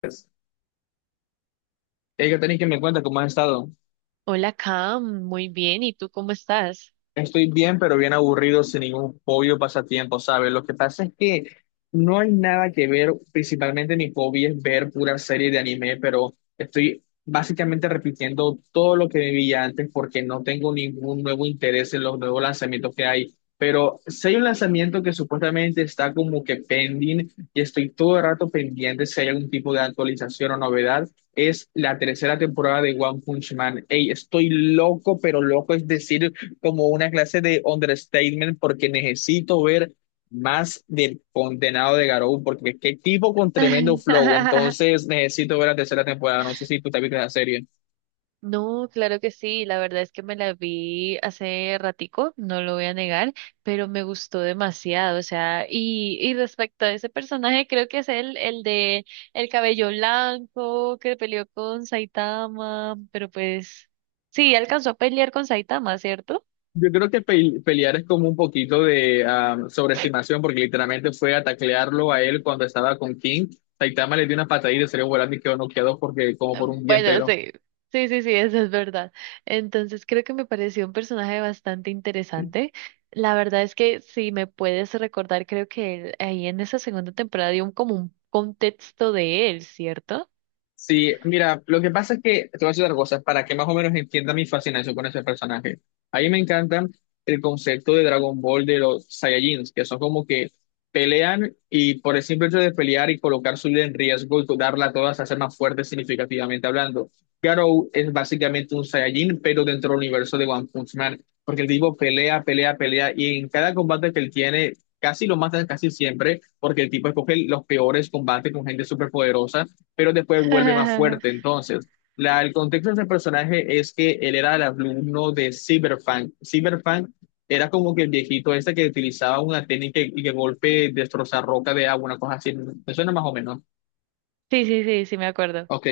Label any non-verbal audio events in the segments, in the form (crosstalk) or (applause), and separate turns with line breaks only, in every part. Pues, Erika, tenéis que me cuenta cómo has estado.
Hola, Cam, muy bien. ¿Y tú cómo estás?
Estoy bien, pero bien aburrido, sin ningún hobby o pasatiempo, ¿sabes? Lo que pasa es que no hay nada que ver, principalmente mi hobby es ver pura serie de anime, pero estoy básicamente repitiendo todo lo que vivía antes porque no tengo ningún nuevo interés en los nuevos lanzamientos que hay. Pero si hay un lanzamiento que supuestamente está como que pending y estoy todo el rato pendiente si hay algún tipo de actualización o novedad, es la tercera temporada de One Punch Man. Ey, estoy loco, pero loco, es decir, como una clase de understatement porque necesito ver más del condenado de Garou, porque qué tipo con tremendo flow,
(laughs)
entonces necesito ver la tercera temporada, no sé si tú te viste la serie.
No, claro que sí. La verdad es que me la vi hace ratico, no lo voy a negar, pero me gustó demasiado. O sea, y respecto a ese personaje, creo que es el de el cabello blanco que peleó con Saitama, pero pues sí, alcanzó a pelear con Saitama, ¿cierto?
Yo creo que pelear es como un poquito de sobreestimación, porque literalmente fue a taclearlo a él cuando estaba con King. Saitama le dio una patadita y salió volando y quedó noqueado porque, como por un día
Bueno,
entero.
sí, sí, sí, sí, eso es verdad. Entonces creo que me pareció un personaje bastante interesante. La verdad es que si me puedes recordar, creo que él, ahí en esa segunda temporada como un contexto de él, ¿cierto?
Sí, mira, lo que pasa es que, te voy a decir otra cosa, para que más o menos entienda mi fascinación con ese personaje. A mí me encanta el concepto de Dragon Ball de los Saiyajins, que son como que pelean y por el simple hecho de pelear y colocar su vida en riesgo y darla a todas, hacer más fuerte significativamente hablando. Garou es básicamente un Saiyajin, pero dentro del universo de One Punch Man, porque el tipo pelea, pelea, pelea, y en cada combate que él tiene, casi lo matan casi siempre, porque el tipo escoge los peores combates con gente superpoderosa pero después vuelve más fuerte.
(laughs)
Entonces, el contexto de ese personaje es que él era el alumno de Cyberpunk. Cyberpunk era como que el viejito este que utilizaba una técnica y que golpe destrozar roca de agua, una cosa así. Me suena más o menos.
Sí, sí, sí, sí, me acuerdo.
Ok,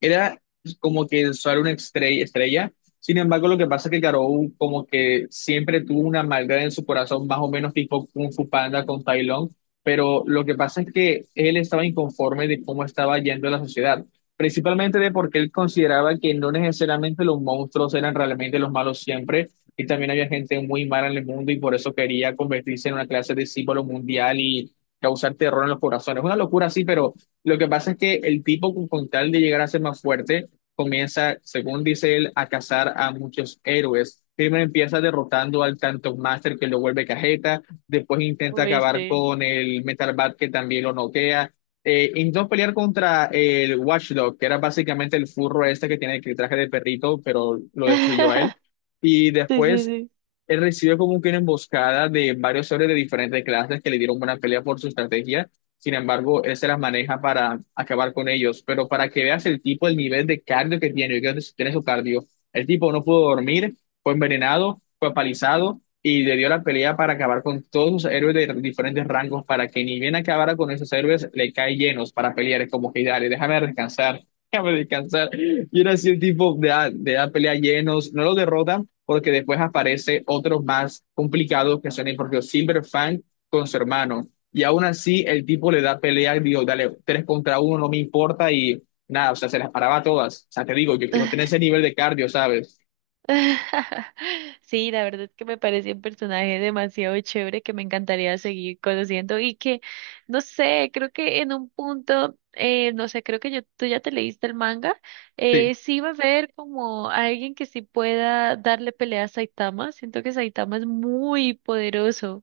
era como que el sol era una estrella, Sin embargo, lo que pasa es que Garou como que siempre tuvo una maldad en su corazón, más o menos tipo Kung Fu Panda con Tai Lung, pero lo que pasa es que él estaba inconforme de cómo estaba yendo la sociedad, principalmente de porque él consideraba que no necesariamente los monstruos eran realmente los malos siempre, y también había gente muy mala en el mundo y por eso quería convertirse en una clase de símbolo mundial y causar terror en los corazones. Una locura así, pero... Lo que pasa es que el tipo, con tal de llegar a ser más fuerte, comienza, según dice él, a cazar a muchos héroes. Primero empieza derrotando al Tanto Master que lo vuelve cajeta, después intenta
Uy,
acabar
sí.
con el Metal Bat que también lo noquea. Intentó pelear contra el Watchdog, que era básicamente el furro este que tiene el traje de perrito, pero lo destruyó a él.
(laughs)
Y
Sí, sí,
después
sí.
él recibe como que una emboscada de varios héroes de diferentes clases que le dieron buena pelea por su estrategia, sin embargo, él se las maneja para acabar con ellos. Pero para que veas el tipo, el nivel de cardio que tiene, yo creo que tiene su cardio. El tipo no pudo dormir, fue envenenado, fue apalizado y le dio la pelea para acabar con todos sus héroes de diferentes rangos para que ni bien acabara con esos héroes, le cae llenos para pelear. Es como que dale, déjame descansar, (laughs) déjame descansar. Y era así el tipo de la pelea llenos, no lo derrota porque después aparece otros más complicados que son el propio Silver Fang con su hermano. Y aún así, el tipo le da pelea, y digo, dale, tres contra uno, no me importa y nada, o sea, se las paraba todas. O sea, te digo, yo quiero tener
(laughs)
ese nivel de cardio, ¿sabes?
(laughs) Sí, la verdad es que me parece un personaje demasiado chévere que me encantaría seguir conociendo y que, no sé, creo que en un punto, no sé, tú ya te leíste el manga, sí va a haber como alguien que sí pueda darle pelea a Saitama. Siento que Saitama es muy poderoso,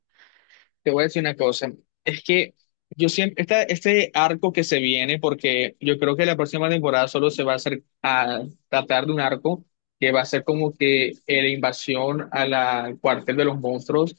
Te voy a decir una cosa, es que yo siempre, esta, este arco que se viene, porque yo creo que la próxima temporada solo se va a hacer a tratar de un arco que va a ser como que la invasión a la al cuartel de los monstruos.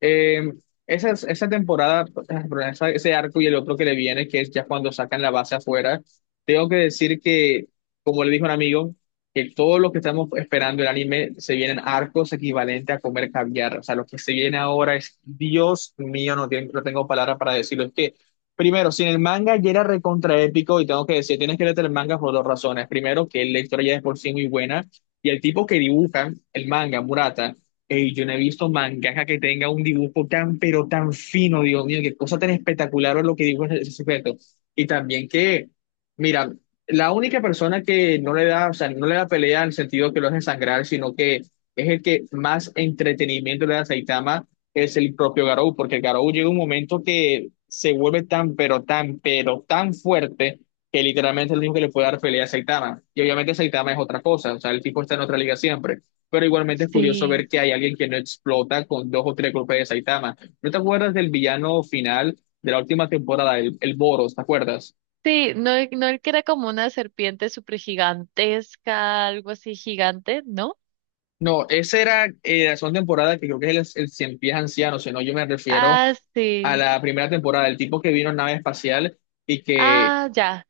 Eh, esa temporada, perdón, ese arco y el otro que le viene, que es ya cuando sacan la base afuera, tengo que decir que, como le dijo un amigo, que todo lo que estamos esperando el anime se vienen arcos equivalentes a comer caviar. O sea, lo que se viene ahora es, Dios mío, no, no tengo palabras para decirlo. Es que, primero, si en el manga ya era recontra épico, y tengo que decir, tienes que leer el manga por dos razones. Primero, que la historia ya es por sí muy buena, y el tipo que dibuja el manga, Murata, ey, yo no he visto mangaka que tenga un dibujo tan, pero tan fino, Dios mío, qué cosa tan espectacular es lo que dibuja ese sujeto. Y también que... Mira, la única persona que no le da, o sea, no le da pelea en el sentido que lo hace sangrar, sino que es el que más entretenimiento le da a Saitama, es el propio Garou, porque Garou llega un momento que se vuelve tan, pero tan, pero tan fuerte que literalmente es el único que le puede dar pelea a Saitama. Y obviamente Saitama es otra cosa, o sea, el tipo está en otra liga siempre. Pero igualmente es curioso
sí.
ver que hay alguien que no explota con dos o tres golpes de Saitama. ¿No te acuerdas del villano final de la última temporada, el Boros, te acuerdas?
Sí, no, no el que era como una serpiente súper gigantesca, algo así gigante, ¿no?
No, esa era la segunda temporada que creo que es el Cien Pies Anciano, si no, yo me refiero
Ah,
a
sí.
la primera temporada, el tipo que vino en nave espacial y que
Ah, ya.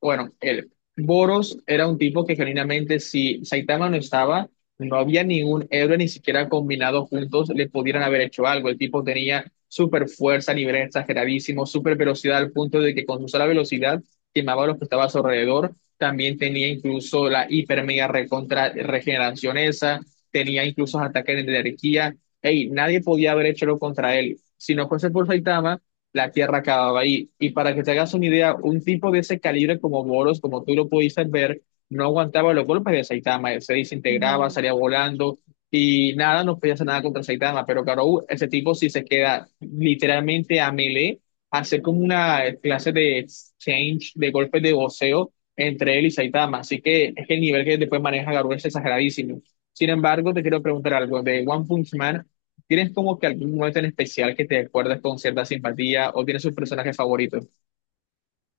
bueno, el Boros era un tipo que genuinamente si Saitama no estaba, no había ningún héroe ni siquiera combinado juntos le pudieran haber hecho algo. El tipo tenía super fuerza a nivel exageradísimo, super velocidad al punto de que con su sola velocidad quemaba a los que estaban a su alrededor. También tenía incluso la hiper mega recontra regeneración esa, tenía incluso ataques de energía. Ey, nadie podía haber hecho lo contra él. Si no fuese por Saitama, la tierra acababa ahí. Y para que te hagas una idea, un tipo de ese calibre como Boros, como tú lo pudiste ver, no aguantaba los golpes de Saitama, se desintegraba,
No.
salía volando y nada, no podía hacer nada contra Saitama. Pero Garou, ese tipo si se queda literalmente a melee, hacer como una clase de exchange, de golpes de voceo entre él y Saitama. Así que es que el nivel que después maneja Garou es exageradísimo. Sin embargo, te quiero preguntar algo de One Punch Man. ¿Tienes como que algún momento en especial que te acuerdas con cierta simpatía o tienes sus personajes favoritos?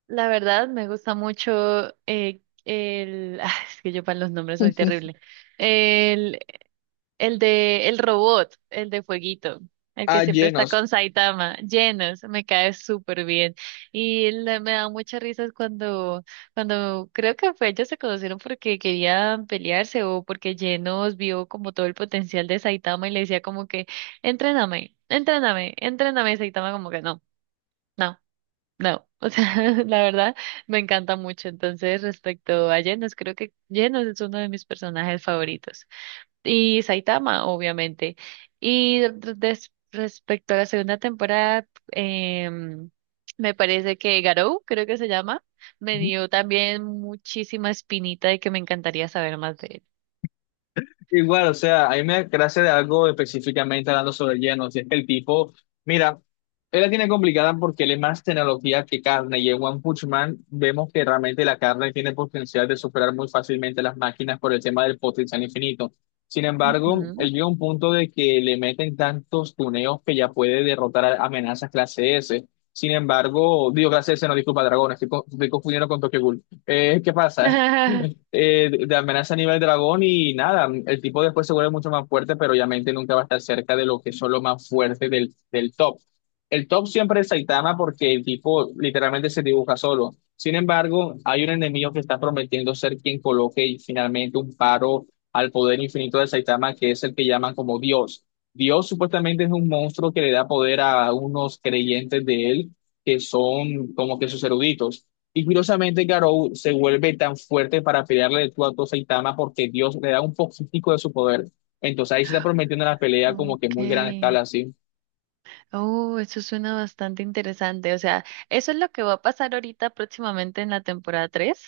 La verdad, me gusta mucho el... (laughs) ah, es que yo para los nombres soy
(laughs)
terrible. El, el de el robot, el de Fueguito, el que
Ah,
siempre está
llenos.
con Saitama, llenos, me cae súper bien. Me da muchas risas cuando, cuando creo que fue, ellos se conocieron porque querían pelearse o porque llenos vio como todo el potencial de Saitama y le decía como que, entréname, entréname, entréname, y Saitama como que no. No. No, o sea, (laughs) la verdad me encanta mucho. Entonces, respecto a Genos, creo que Genos es uno de mis personajes favoritos. Y Saitama, obviamente. Y respecto a la segunda temporada, em, me parece que Garou, creo que se llama, me dio también muchísima espinita de que me encantaría saber más de él.
Igual, o sea, a mí me gracia de algo específicamente hablando sobre lleno, si es que el tipo, mira, él la tiene complicada porque él es más tecnología que carne, y en One Punch Man vemos que realmente la carne tiene potencial de superar muy fácilmente las máquinas por el tema del potencial infinito. Sin embargo,
Ujú.
él llega a un punto de que le meten tantos tuneos que ya puede derrotar a amenazas clase S. Sin embargo, digo clase S, no disculpa, dragón, estoy, estoy confundiendo con Tokyo Ghoul. ¿Qué pasa? (laughs)
(laughs)
De amenaza a nivel dragón y nada, el tipo después se vuelve mucho más fuerte, pero obviamente nunca va a estar cerca de lo que son los más fuertes del top. El top siempre es Saitama porque el tipo literalmente se dibuja solo. Sin embargo, hay un enemigo que está prometiendo ser quien coloque finalmente un paro al poder infinito de Saitama, que es el que llaman como Dios. Dios supuestamente es un monstruo que le da poder a unos creyentes de él, que son como que sus eruditos. Y curiosamente, Garou se vuelve tan fuerte para pelearle de tú a tú a Saitama porque Dios le da un poquitico de su poder. Entonces ahí se está prometiendo una pelea como que
Ok.
muy gran escala, así.
Oh, eso suena bastante interesante. O sea, ¿eso es lo que va a pasar ahorita próximamente en la temporada 3?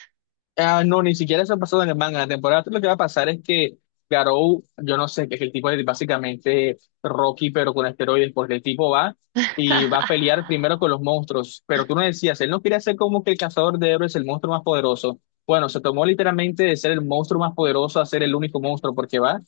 Ah, no, ni siquiera eso ha pasado en el manga. En la temporada tres lo que va a pasar es que Garou, yo no sé, que es el tipo de básicamente Rocky, pero con esteroides, porque el tipo va y va a
(laughs)
pelear primero con los monstruos. Pero tú no decías, él no quiere ser como que el cazador de héroes, el monstruo más poderoso. Bueno, se tomó literalmente de ser el monstruo más poderoso a ser el único monstruo, porque va,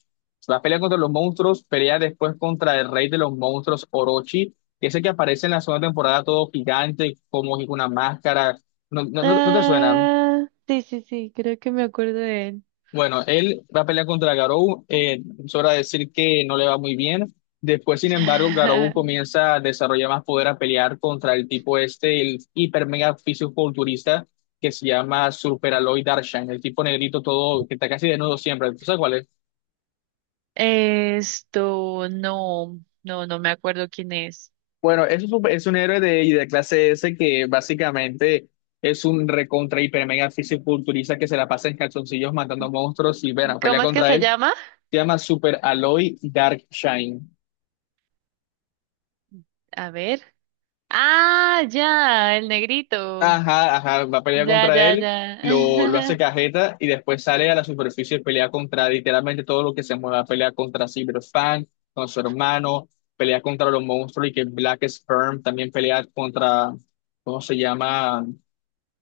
va a pelear contra los monstruos, pelea después contra el rey de los monstruos, Orochi, que es el que aparece en la segunda temporada todo gigante, como con una máscara. No, no, no, te suena.
Ah, sí, sí, sí, creo que me acuerdo de él.
Bueno, él va a pelear contra Garou, es hora de decir que no le va muy bien. Después, sin embargo, Garou
(laughs)
comienza a desarrollar más poder a pelear contra el tipo este, el hiper mega fisiculturista que se llama Super Aloy Darshan, el tipo negrito todo, que está casi desnudo siempre. ¿Tú sabes cuál es?
Esto, no, no, no me acuerdo quién es.
Bueno, es un héroe de, y de clase S que básicamente es un recontra hiper mega fisiculturista que se la pasa en calzoncillos matando monstruos y, bueno, pelea
¿Cómo es que
contra
se
él.
llama?
Se llama Super Aloy Darkshine.
A ver. Ah, ya, el negrito.
Ajá, ajá, va a pelear
Ya,
contra
ya, ya.
él, lo hace cajeta y después sale a la superficie y pelea contra literalmente todo lo que se mueva. Pelea contra Cyberpunk, con su hermano, pelea contra los monstruos y que Black Sperm también pelea contra, ¿cómo se llama?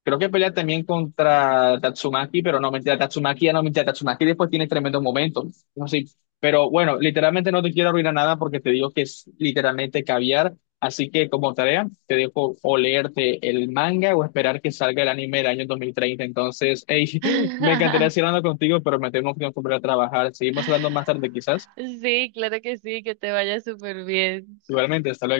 Creo que pelea también contra Tatsumaki, pero no, mentira, Tatsumaki ya no, mentira, Tatsumaki después tiene tremendos momentos. No sé, pero bueno, literalmente no te quiero arruinar nada porque te digo que es literalmente caviar. Así que como tarea, te dejo o leerte el manga o esperar que salga el anime del año 2030. Entonces, hey, (laughs) me encantaría seguir
(laughs)
hablando contigo, pero me tengo que volver a trabajar. Seguimos hablando más tarde quizás.
Sí, claro que sí, que te vaya súper bien.
Igualmente, hasta luego.